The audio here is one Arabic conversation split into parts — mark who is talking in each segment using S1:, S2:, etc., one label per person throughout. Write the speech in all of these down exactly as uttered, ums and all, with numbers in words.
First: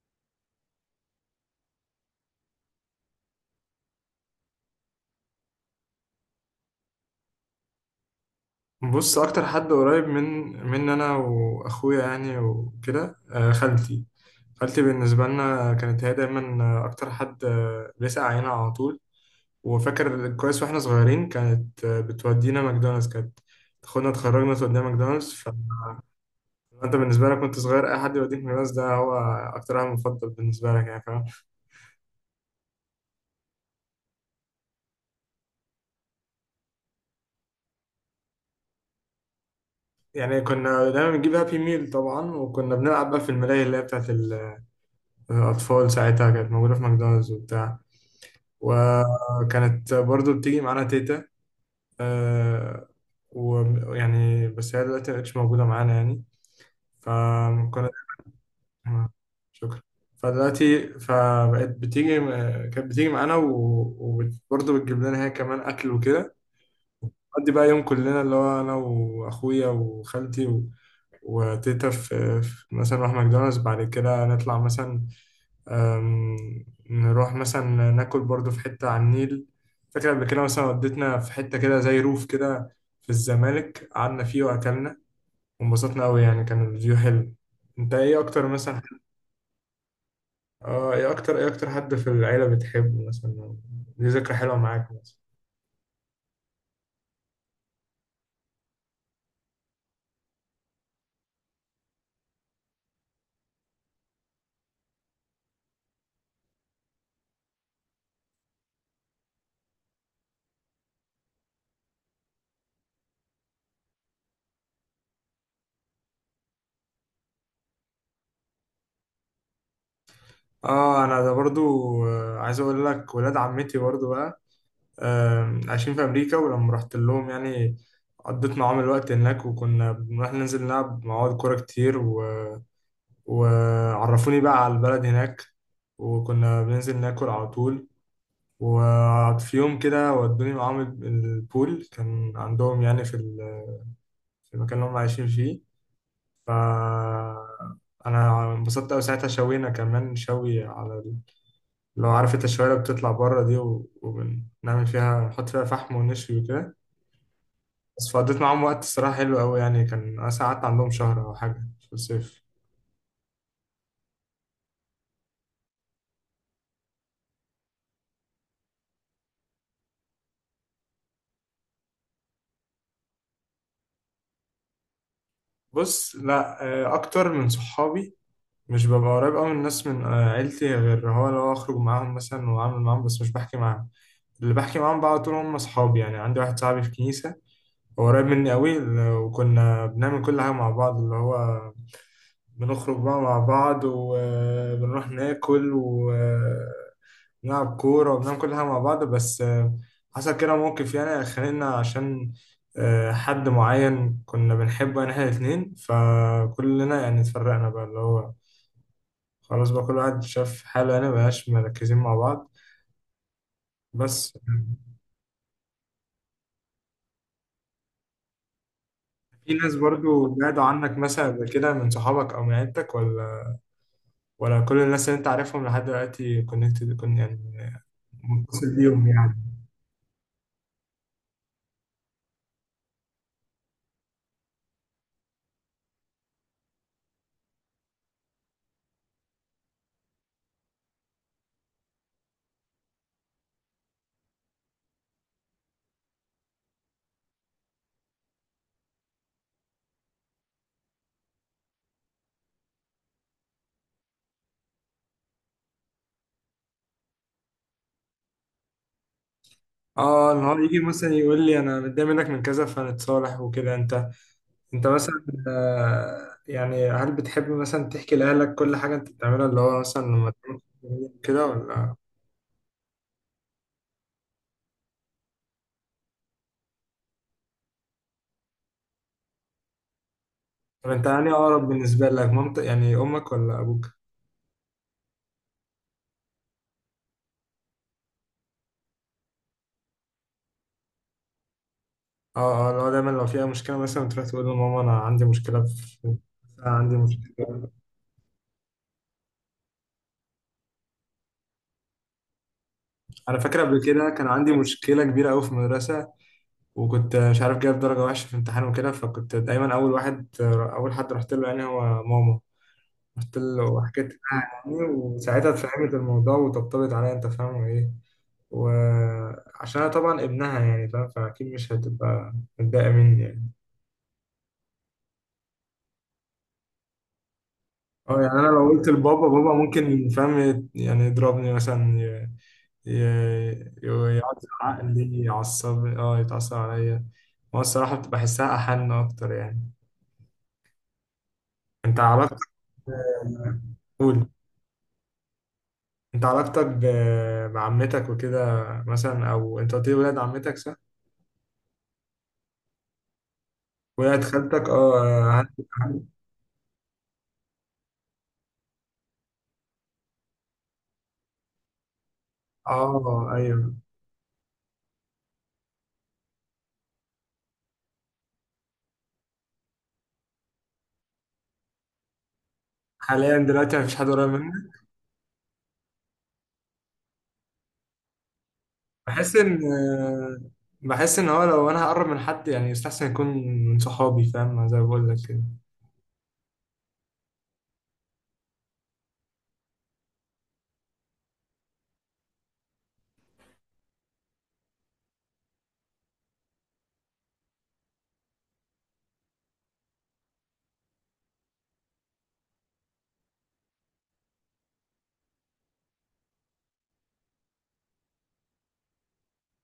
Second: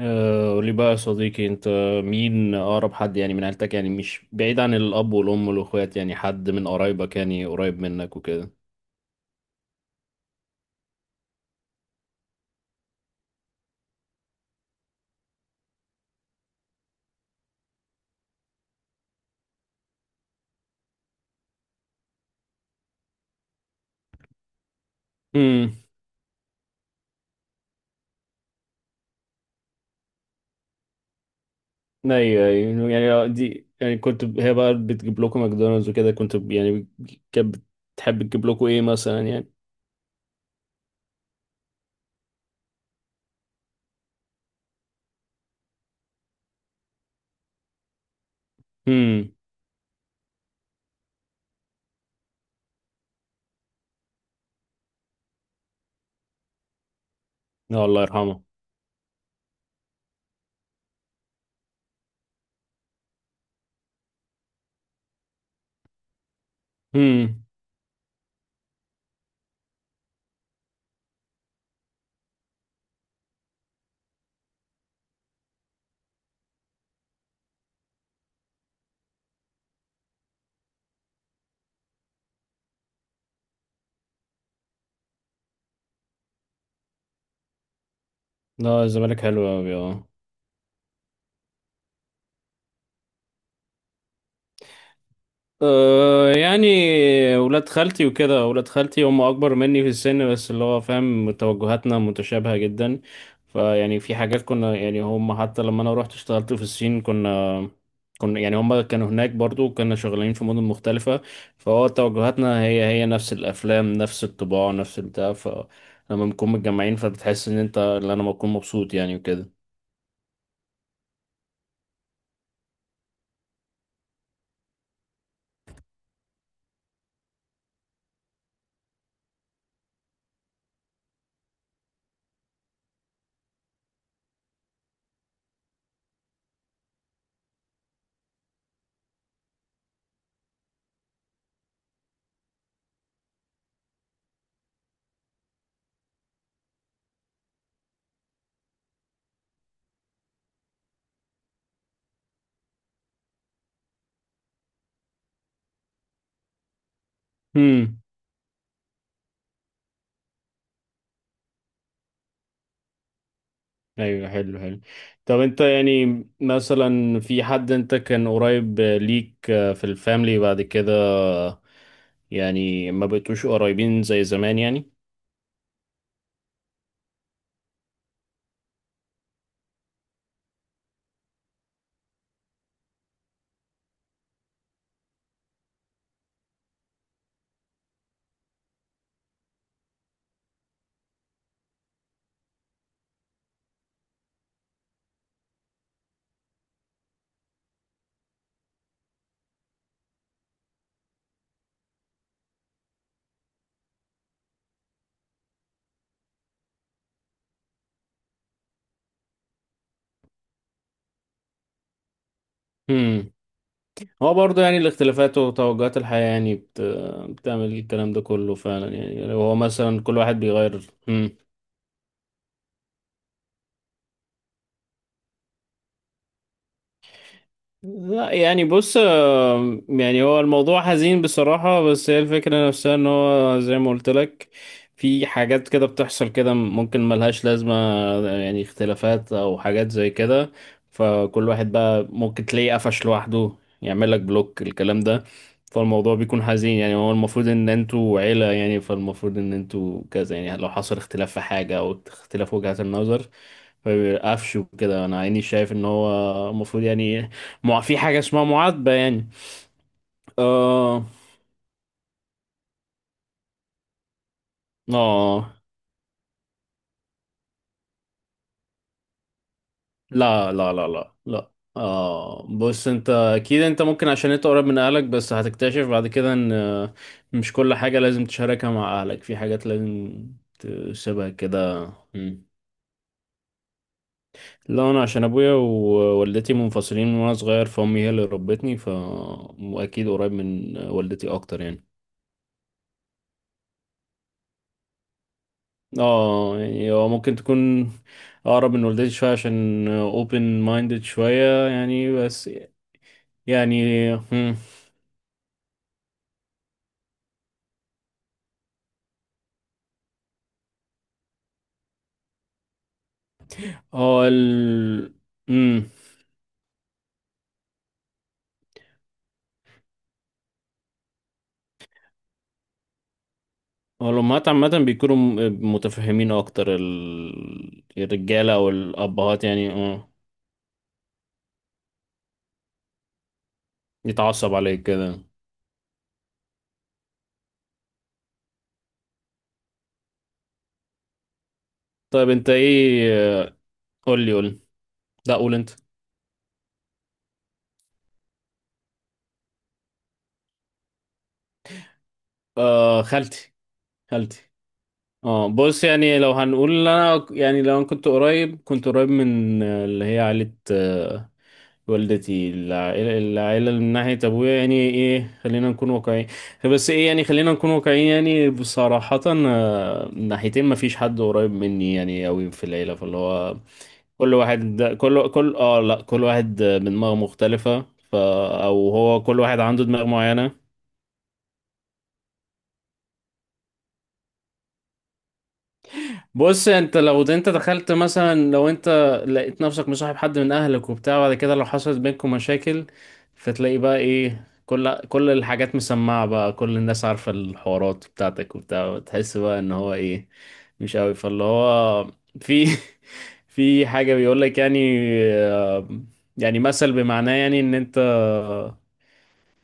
S1: آه، قولي بقى يا صديقي انت مين اقرب حد؟ يعني من عيلتك، يعني مش بعيد عن الاب والام والاخوات، يعني حد من قرايبك يعني قريب منك وكده.
S2: بص اكتر حد قريب من من انا واخويا يعني وكده، آه، خالتي. خالتي بالنسبه لنا كانت هي دايما آه، اكتر حد آه، بيسأل علينا على طول. وفاكر كويس واحنا صغيرين، كانت آه، بتودينا ماكدونالدز، كانت تاخدنا تخرجنا تودينا ماكدونالدز. فانت
S1: امم
S2: بالنسبه لك كنت صغير اي حد يوديك ماكدونالدز ده هو اكتر واحد مفضل بالنسبه لك، يعني فاهم؟
S1: ايوه أيوة. يعني دي، يعني كنت ب- هي بقى بتجيب لكم ماكدونالدز وكده، كنت ب- يعني كانت بتحب تجيب لكم ايه مثلا يعني؟
S2: يعني كنا دايما بنجيب هابي ميل طبعا، وكنا بنلعب بقى في الملاهي اللي هي بتاعت ال- الاطفال ساعتها، كانت موجوده في ماكدونالدز وبتاع.
S1: امم
S2: وكانت برضو بتيجي معانا تيتا. آه، ويعني بس هي دلوقتي مبقتش موجودة معانا يعني.
S1: لا،
S2: فكنا.
S1: الله يرحمه.
S2: شكرا. فدلوقتي فبقت بتيجي، كانت بتيجي معانا و- وبرضه بتجيب لنا هي كمان أكل وكده.
S1: امم
S2: نقضي بقى يوم كلنا، اللي هو أنا وأخويا وخالتي و... وتيتا في... في، مثلا نروح ماكدونالدز بعد كده نطلع مثلا، أم، نروح مثلا ناكل برضو في حتة على النيل. فاكر قبل كده مثلا وديتنا في حتة كده زي روف كده في الزمالك، قعدنا فيه وأكلنا وانبسطنا أوي، يعني كان الفيو حلو. أنت إيه أكتر مثلا؟
S1: لا، الزمالك حلو قوي اه.
S2: آه، إيه أكتر، إيه أكتر حد في العيلة بتحبه مثلا، دي ذكرى حلوة معاك مثلا؟
S1: أه يعني ولاد خالتي وكده، ولاد خالتي هم اكبر مني في السن، بس اللي هو فاهم توجهاتنا متشابهة جدا. فيعني في حاجات كنا يعني هم، حتى لما انا رحت اشتغلت في الصين كنا كنا يعني هم كانوا هناك برضو، كنا شغالين في مدن مختلفة. فهو توجهاتنا هي هي نفس الافلام، نفس الطباع، نفس البتاع. فلما بنكون متجمعين فبتحس ان انت، اللي انا بكون مبسوط يعني وكده.
S2: آه أنا ده برضو، آه، عايز أقول لك ولاد عمتي برضو بقى، آم، عايشين في أمريكا. ولما رحت لهم يعني، قضيت معاهم الوقت هناك، وكنا بنروح ننزل نلعب مع بعض كورة كتير، و وعرفوني بقى على البلد هناك، وكنا بننزل ناكل على طول. وفي يوم كده ودوني معاهم ال- البول كان عندهم يعني في ال- في المكان اللي هم عايشين فيه. ف انا انبسطت قوي ساعتها. شوينا كمان شوي على ال- لو عارف انت الشوايه اللي بتطلع بره دي، و- وبنعمل فيها، نحط فيها فحم ونشوي وكده. بس فقضيت معاهم وقت الصراحه حلو قوي يعني، كان انا قعدت عندهم شهر او حاجه في الصيف.
S1: ايوه، حلو حلو. طب انت يعني مثلا في حد انت كان قريب ليك في الفاميلي بعد كده يعني ما بقيتوش قريبين زي زمان يعني؟
S2: بص لا، آه، اكتر من صحابي. مش ببقى قريب أوي من الناس من آه، عيلتي، غير هو لو أخرج معاهم مثلا وأعمل معاهم، بس مش بحكي معاهم. اللي بحكي معاهم بقى على طول هم أصحابي. يعني عندي واحد صاحبي في كنيسة، هو قريب مني أوي، ل- وكنا بنعمل كل حاجة مع بعض، اللي هو بنخرج بقى مع بعض وبنروح ناكل ونلعب كورة وبنعمل كل حاجة مع بعض. بس آه، حصل كده موقف يعني خانقنا، عشان آه، حد معين كنا بنحبه يعني احنا الاتنين، فكلنا يعني اتفرقنا بقى، اللي هو خلاص بقى كل واحد شاف حاله، يعني مبقاش مركزين مع بعض.
S1: امم.
S2: بس
S1: هو برضه يعني الاختلافات وتوجهات الحياة يعني بت... بتعمل الكلام ده كله فعلا يعني، لو
S2: في
S1: هو
S2: ناس
S1: مثلا كل
S2: برضو
S1: واحد
S2: بعدوا
S1: بيغير.
S2: عنك مثلا
S1: امم
S2: قبل كده من صحابك او من عيلتك، ولا ولا كل الناس اللي انت عارفهم لحد دلوقتي كونكتد كن يعني،
S1: لا، يعني
S2: متصل
S1: بص،
S2: بيهم يعني؟
S1: آه، يعني هو الموضوع حزين بصراحة، بس هي الفكرة نفسها ان هو زي ما قلت لك، في حاجات كده بتحصل كده ممكن ملهاش لازمة، يعني اختلافات او حاجات زي كده. فكل واحد بقى ممكن تلاقيه قفش لوحده، يعمل لك بلوك الكلام ده. فالموضوع بيكون حزين، يعني هو المفروض ان انتوا عيلة يعني، فالمفروض ان انتوا كذا يعني. لو حصل اختلاف في حاجة او اختلاف وجهات النظر فبيبقى قفش وكده. انا عيني شايف ان هو المفروض يعني ما في حاجة اسمها معاتبة يعني.
S2: اه، ان هو يجي
S1: اه.
S2: مثلا يقول لي انا متضايق منك من كذا فنتصالح وكده. انت انت مثلا
S1: اه،
S2: آه، يعني، هل بتحب مثلا تحكي لاهلك كل حاجه انت بتعملها، اللي هو مثلا لما
S1: لا
S2: تعمل
S1: لا لا لا
S2: كده،
S1: لا
S2: ولا؟
S1: اه بص، انت اكيد، انت ممكن عشان انت قريب من اهلك، بس هتكتشف بعد كده ان آه، مش كل حاجة لازم تشاركها مع اهلك، في حاجات لازم
S2: طب انت
S1: تسيبها
S2: يعني اقرب
S1: كده.
S2: بالنسبه لك
S1: مم.
S2: مامتك يعني امك ولا ابوك؟
S1: لا انا عشان ابويا ووالدتي منفصلين من وانا صغير، فامي هي اللي ربتني. ف واكيد قريب من والدتي اكتر يعني.
S2: اه اه، لو دايما لو فيها مشكلة مثلا تروح تقول لماما أنا عندي مشكلة في،
S1: اه
S2: أنا
S1: يعني
S2: عندي
S1: هو ممكن
S2: مشكلة.
S1: تكون اقرب من والدتي شويه عشان اوبن مايندد شويه يعني، بس
S2: أنا فاكر قبل كده
S1: يعني
S2: كان عندي
S1: هم،
S2: مشكلة كبيرة أوي في المدرسة، وكنت مش عارف، جايب درجة وحشة في امتحان وكده. فكنت دايما أول واحد، أول حد رحت له يعني هو ماما. رحت له وحكيت
S1: هو
S2: لها يعني،
S1: ال
S2: وساعتها
S1: امم،
S2: اتفهمت الموضوع وطبطبت عليا. أنت فاهم إيه؟ وعشان أنا طبعا ابنها يعني فاهم، فأكيد مش هتبقى متضايقة مني يعني.
S1: هو الامهات عامه بيكونوا م- متفهمين اكتر ال-
S2: اه يعني أنا
S1: الرجاله
S2: لو
S1: او
S2: قلت لبابا،
S1: الابهات
S2: بابا
S1: يعني
S2: ممكن
S1: اه.
S2: فاهم يعني يضربني مثلا، ي- يقعد
S1: يتعصب عليك
S2: عقلي
S1: كده.
S2: يعصب، اه يتعصب عليا. هو الصراحة بتبقى بحسها أحن أكتر يعني. أنت
S1: طيب
S2: علاقتك.
S1: انت ايه؟ قول
S2: قول.
S1: لي، قول لي. لا، قول انت.
S2: أنت علاقتك ب- بعمتك وكده مثلا، أو أنت قلت لي ولاد عمتك، صح؟
S1: آه، خالتي.
S2: ولاد
S1: خالتي.
S2: خالتك، اه
S1: اه
S2: أهم-
S1: بص
S2: أهم-
S1: يعني لو هنقول انا يعني، لو انا كنت قريب، كنت قريب من اللي هي عائله والدتي، العائلة
S2: اه
S1: العائلة
S2: أيوه.
S1: من ناحية أبويا يعني إيه. خلينا نكون واقعيين، بس إيه يعني، خلينا نكون واقعيين يعني بصراحة، آه، من ناحيتين مفيش حد قريب مني يعني أوي في العيلة، فاللي
S2: حاليا
S1: هو
S2: دلوقتي مفيش حد قريب
S1: كل
S2: مني.
S1: واحد ده كل كل اه لا، كل واحد بدماغ مختلفة. ف او هو
S2: بحس
S1: كل واحد
S2: إن،
S1: عنده دماغ معينة.
S2: بحس إن هو لو أنا هقرب من حد يعني، يستحسن يكون من صحابي، فاهم؟ زي ما بقول لك كده.
S1: بص انت لو انت دخلت مثلا، لو انت لقيت نفسك مصاحب حد من اهلك وبتاع، بعد كده لو حصلت بينكم مشاكل فتلاقي بقى ايه، كل كل الحاجات مسمعة بقى، كل الناس عارفة الحوارات بتاعتك وبتاع، تحس بقى ان هو ايه، مش قوي، فاللي هو في في حاجة بيقول لك يعني، آه، يعني مثل بمعناه يعني ان انت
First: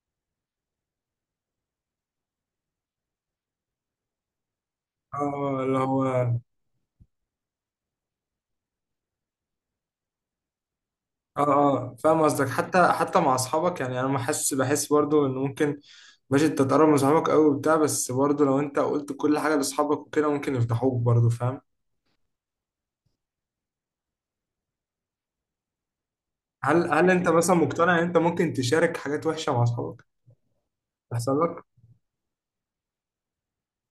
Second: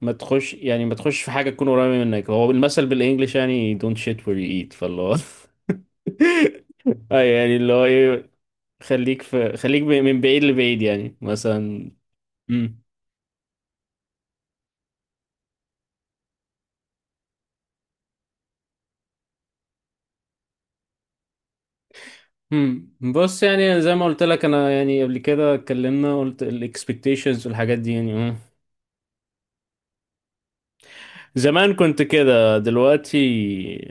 S1: ما تخش يعني ما تخش في حاجة تكون قريبة منك. هو المثل بالانجلش يعني don't shit where you eat، فاللي هو
S2: اه، اللي هو
S1: اه يعني اللي هو ايه، خليك في خليك ب- من بعيد لبعيد يعني
S2: اه
S1: مثلا.
S2: اه فاهم قصدك.
S1: امم
S2: حتى حتى مع اصحابك يعني، انا بحس بحس برضو ان ممكن ماشي انت تقرب من صحابك قوي وبتاع، بس برضو لو انت قلت كل حاجه لاصحابك وكده ممكن يفضحوك برضو، فاهم؟
S1: امم بص يعني زي ما قلت لك انا، يعني قبل كده اتكلمنا قلت
S2: هل هل انت
S1: الاكسبكتيشنز
S2: مثلا
S1: والحاجات دي
S2: مقتنع ان
S1: يعني.
S2: انت
S1: مم.
S2: ممكن تشارك حاجات وحشه مع اصحابك، تحصل؟
S1: زمان كنت كده، دلوقتي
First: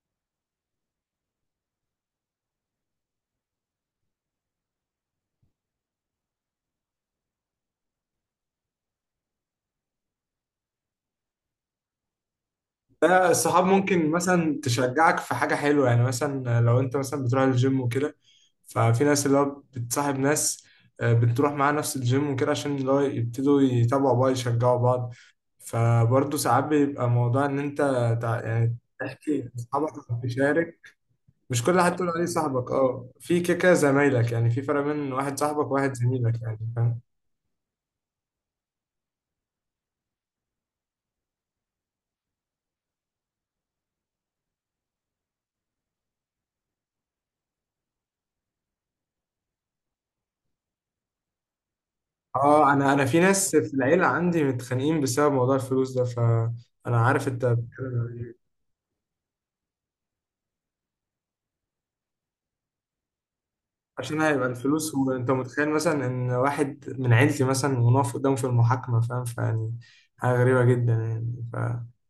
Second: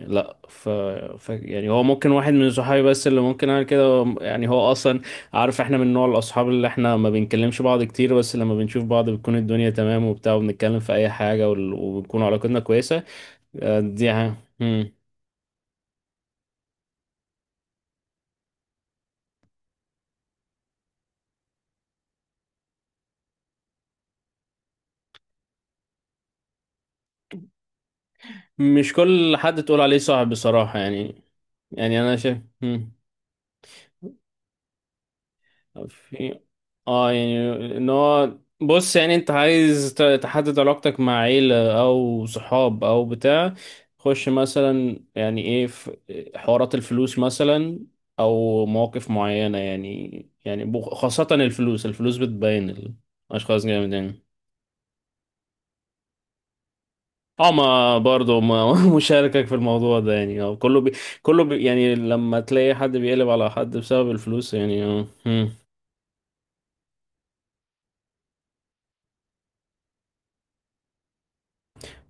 S1: لا. ف... ف يعني هو ممكن واحد من صحابي بس اللي ممكن اعمل كده يعني، هو اصلا عارف احنا من نوع الاصحاب اللي احنا ما بنكلمش بعض كتير، بس لما بنشوف بعض بتكون الدنيا تمام وبتاع، وبنتكلم في اي حاجة وال- وبتكون علاقتنا كويسة.
S2: ده الصحاب
S1: آه، دي
S2: ممكن
S1: ها.
S2: مثلا تشجعك في حاجة حلوة يعني، مثلا لو انت مثلا بتروح الجيم وكده. ففي ناس اللي هو بتصاحب ناس آه، بتروح معاها نفس الجيم وكده، عشان اللي هو يبتدوا يتابعوا بعض يشجعوا بعض. فبرضه ساعات بيبقى موضوع ان انت تع- يعني
S1: مش كل
S2: تحكي
S1: حد تقول
S2: اصحابك
S1: عليه صاحب
S2: تشارك.
S1: بصراحة يعني.
S2: مش كل حد
S1: يعني
S2: تقول
S1: أنا
S2: عليه
S1: شايف
S2: صاحبك،
S1: مم.
S2: اه في كيكة زمايلك يعني، في فرق بين واحد صاحبك وواحد
S1: في
S2: زميلك يعني، فاهم؟
S1: اه يعني ان هو بص يعني انت عايز ت- تحدد علاقتك مع عيلة او صحاب او بتاع، خش مثلا يعني ايه في حوارات الفلوس مثلا او مواقف معينة يعني، يعني بخ- خاصة الفلوس. الفلوس
S2: اه انا
S1: بتبين
S2: انا في ناس
S1: الاشخاص
S2: في
S1: جامد
S2: العيلة
S1: يعني.
S2: عندي متخانقين بسبب موضوع الفلوس ده، فانا عارف انت
S1: اه ما
S2: بتتكلم عن
S1: برضه
S2: إيه.
S1: ما مشاركك في الموضوع ده يعني. اه كله بي كله بي يعني لما تلاقي حد بيقلب على حد بسبب
S2: عشان هيبقى
S1: الفلوس يعني
S2: الفلوس،
S1: اه.
S2: وانت
S1: مم.
S2: متخيل مثلا ان واحد من عيلتي مثلا ونقف قدامه في المحاكمة، فاهم؟ فيعني حاجة غريبة جدا يعني ف...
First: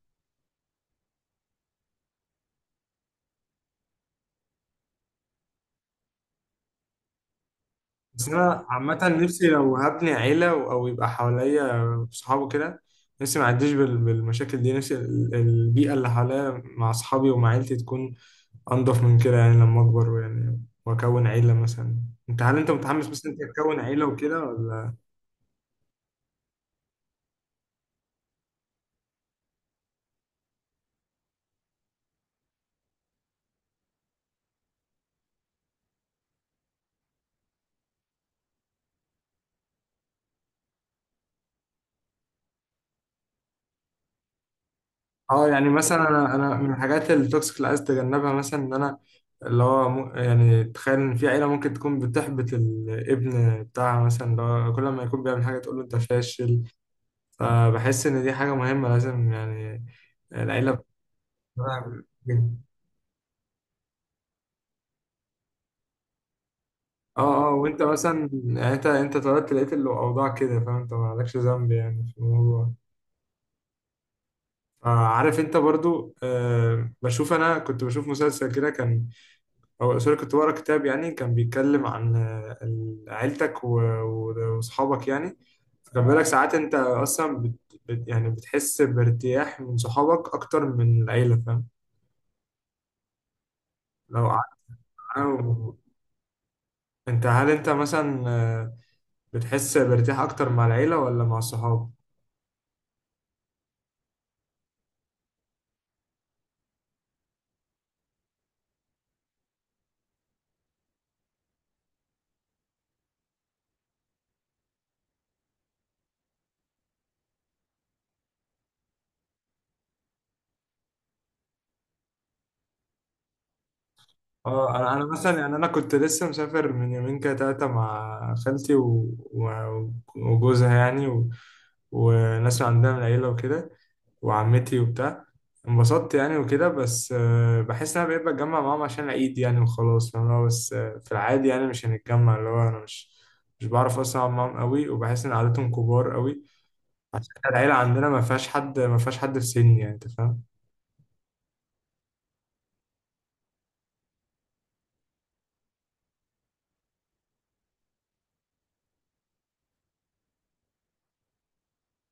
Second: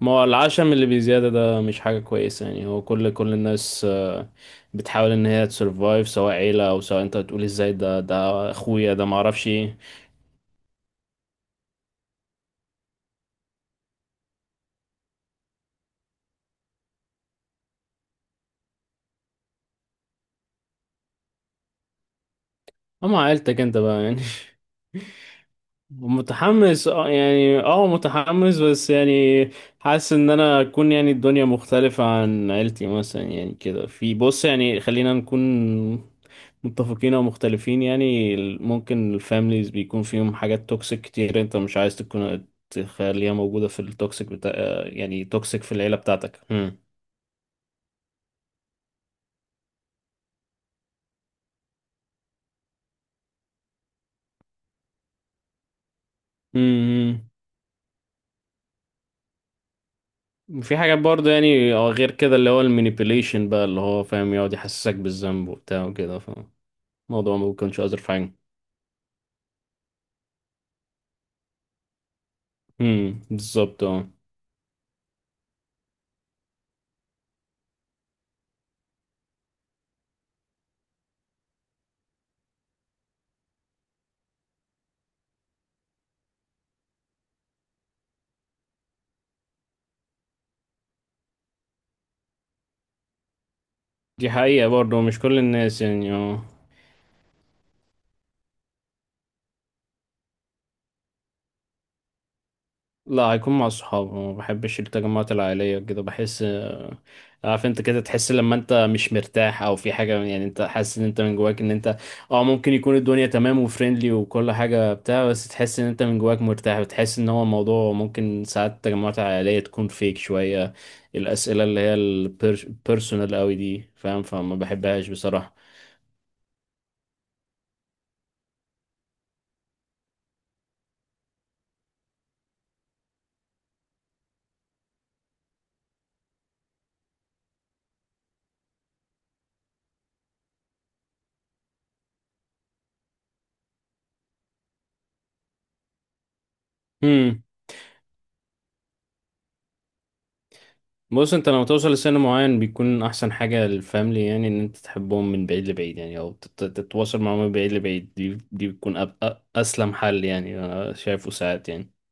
S1: ما هو العشم اللي بزيادة ده مش حاجة كويسة يعني، هو كل كل الناس آه، بتحاول ان هي تسرفايف، سواء عيلة او سواء انت تقول ازاي، ده
S2: بس
S1: ده
S2: انا
S1: اخويا ده
S2: عامة نفسي
S1: معرفش
S2: لو
S1: ايه.
S2: هبني عيلة و- او يبقى حواليا صحابه كده، نفسي ما اعديش بال... بالمشاكل دي. نفسي ال- البيئة اللي حواليا مع اصحابي ومع عيلتي تكون انضف من كده يعني، لما اكبر يعني واكون عيلة مثلا. انت هل انت متحمس
S1: اما
S2: مثلا انت
S1: عيلتك انت
S2: تكون
S1: بقى
S2: عيلة
S1: يعني
S2: وكده، ولا؟
S1: متحمس؟ اه يعني اه متحمس بس يعني حاسس ان انا اكون يعني الدنيا مختلفة عن عيلتي مثلا يعني كده. في بص يعني خلينا نكون متفقين او مختلفين يعني، ال- ممكن الفاميليز بيكون فيهم حاجات توكسيك كتير، انت مش عايز تكون تخليها موجودة في التوكسيك بتاع، يعني
S2: اه
S1: توكسيك
S2: يعني
S1: في العيلة
S2: مثلا انا
S1: بتاعتك.
S2: انا من
S1: هم.
S2: الحاجات التوكسيك اللي عايز اتجنبها مثلا، ان انا اللي هو مو- يعني تخيل ان في عيله ممكن تكون بتحبط الابن بتاعها مثلا، اللي هو كل ما يكون بيعمل حاجه تقول له انت فاشل.
S1: امم
S2: فبحس ان دي حاجه مهمه لازم يعني العيله
S1: في حاجات برضه يعني اه،
S2: بتبقى-.
S1: غير كده اللي هو المانيبيوليشن بقى اللي هو فاهم، يقعد يحسسك بالذنب وبتاع وكده، فالموضوع
S2: اه
S1: ما
S2: اه،
S1: بيكونش
S2: وانت
S1: أظرف
S2: مثلا
S1: حاجة.
S2: يعني انت انت اتولدت لقيت الاوضاع كده، فاهم؟ انت مالكش ذنب يعني في الموضوع.
S1: امم بالظبط اه.
S2: آه، عارف انت برضو، آه، بشوف، انا كنت بشوف مسلسل كده كان، هو سوري كنت بقرا كتاب يعني، كان بيتكلم عن آه، ال- عيلتك و- و- وصحابك يعني. فكان بيقول لك ساعات انت اصلا بت بت يعني بتحس بارتياح من صحابك اكتر من العيله، فاهم؟ لو
S1: دي
S2: قعدت
S1: حقيقة برضه، مش كل
S2: معاهم.
S1: الناس يعني اه.
S2: انت هل انت مثلا آه، بتحس بارتياح اكتر مع العيله ولا مع الصحاب؟
S1: لا، هيكون مع الصحاب. ما بحبش التجمعات العائلية كده، بحس آه، عارف انت كده تحس لما انت مش مرتاح او في حاجة يعني، انت حاسس ان انت من جواك ان انت اه، ممكن يكون الدنيا تمام وفريندلي وكل حاجة بتاع، بس تحس ان انت من جواك مرتاح، وتحس ان هو الموضوع ممكن ساعات التجمعات العائلية تكون فيك شوية الأسئلة اللي هي البيرسونال قوي دي فاهم، فما
S2: اه انا انا
S1: بحبهاش
S2: مثلا يعني،
S1: بصراحة.
S2: انا كنت لسه مسافر من يومين كده تلاته مع خالتي و- و- وجوزها يعني، و- وناس عندها من العيله وكده وعمتي وبتاع. انبسطت يعني وكده. بس آه، بحس ان انا بقيت بتجمع معاهم عشان العيد يعني وخلاص، فاهم؟ اللي هو بس آه، في العادي يعني مش هنتجمع، اللي هو انا مش مش بعرف اصلا اقعد معاهم قوي، وبحس ان عادتهم كبار قوي، عشان العيله عندنا ما فيهاش حد، ما فيهاش حد في سني يعني، انت فاهم؟
S1: بص انت لما توصل لسن معين بيكون احسن حاجة للفاميلي يعني، ان انت تحبهم من بعيد لبعيد يعني، او تت- تتواصل معاهم من بعيد لبعيد، دي دي بتكون أب- أ- اسلم حل يعني انا شايفه ساعات يعني.